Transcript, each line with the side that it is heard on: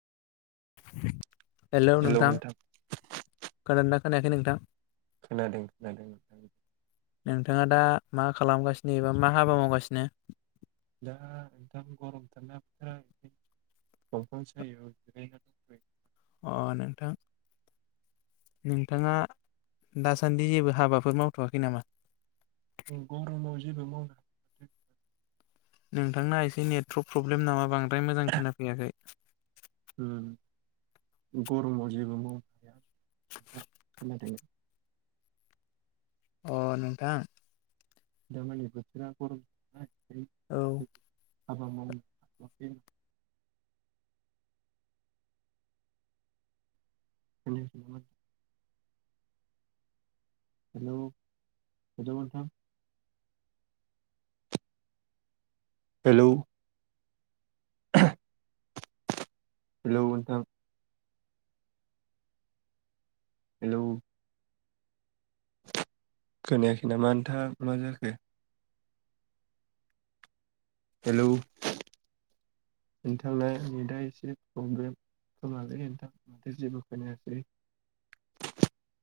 left: Hello नोंथां खोनादोंना खोनायाखै नोंथां।
right: खोनादों खोनादों।
left: नोंथाङा दा मा खालामगासिनो एबा मा हाबा मावगासिनो।
right: दा दाम गरमथारना बोथोरा। दंफां सायायाव।
left: अ नोंथां नोंथाङा दासान्दि जेबो हाबाफोर मावथ'आखै नामा
right: गरमाव जेबो मावनो
left: नोंथांना एसे नेटवर्क प्रब्लेम नामा बांद्राय मोजां खोनाफैयाखै
right: ओम गरमाव जेबो मावनो हाया खोनादों
left: अ नोंथां
right: दामानि बोथोरा गरम [unintelligible]
left: औ
right: हाबा मावनो [unintelligible] हेलौ हेलौ नोंथां हेलौ हेलौ नोंथां हेलौ खोनायाखैनामा नोंथा मा जाखो हेलौ नोंथांना नेटआ एसे प्रब्लेम खोमालै नोंथां माथो जेबो खोनायाखै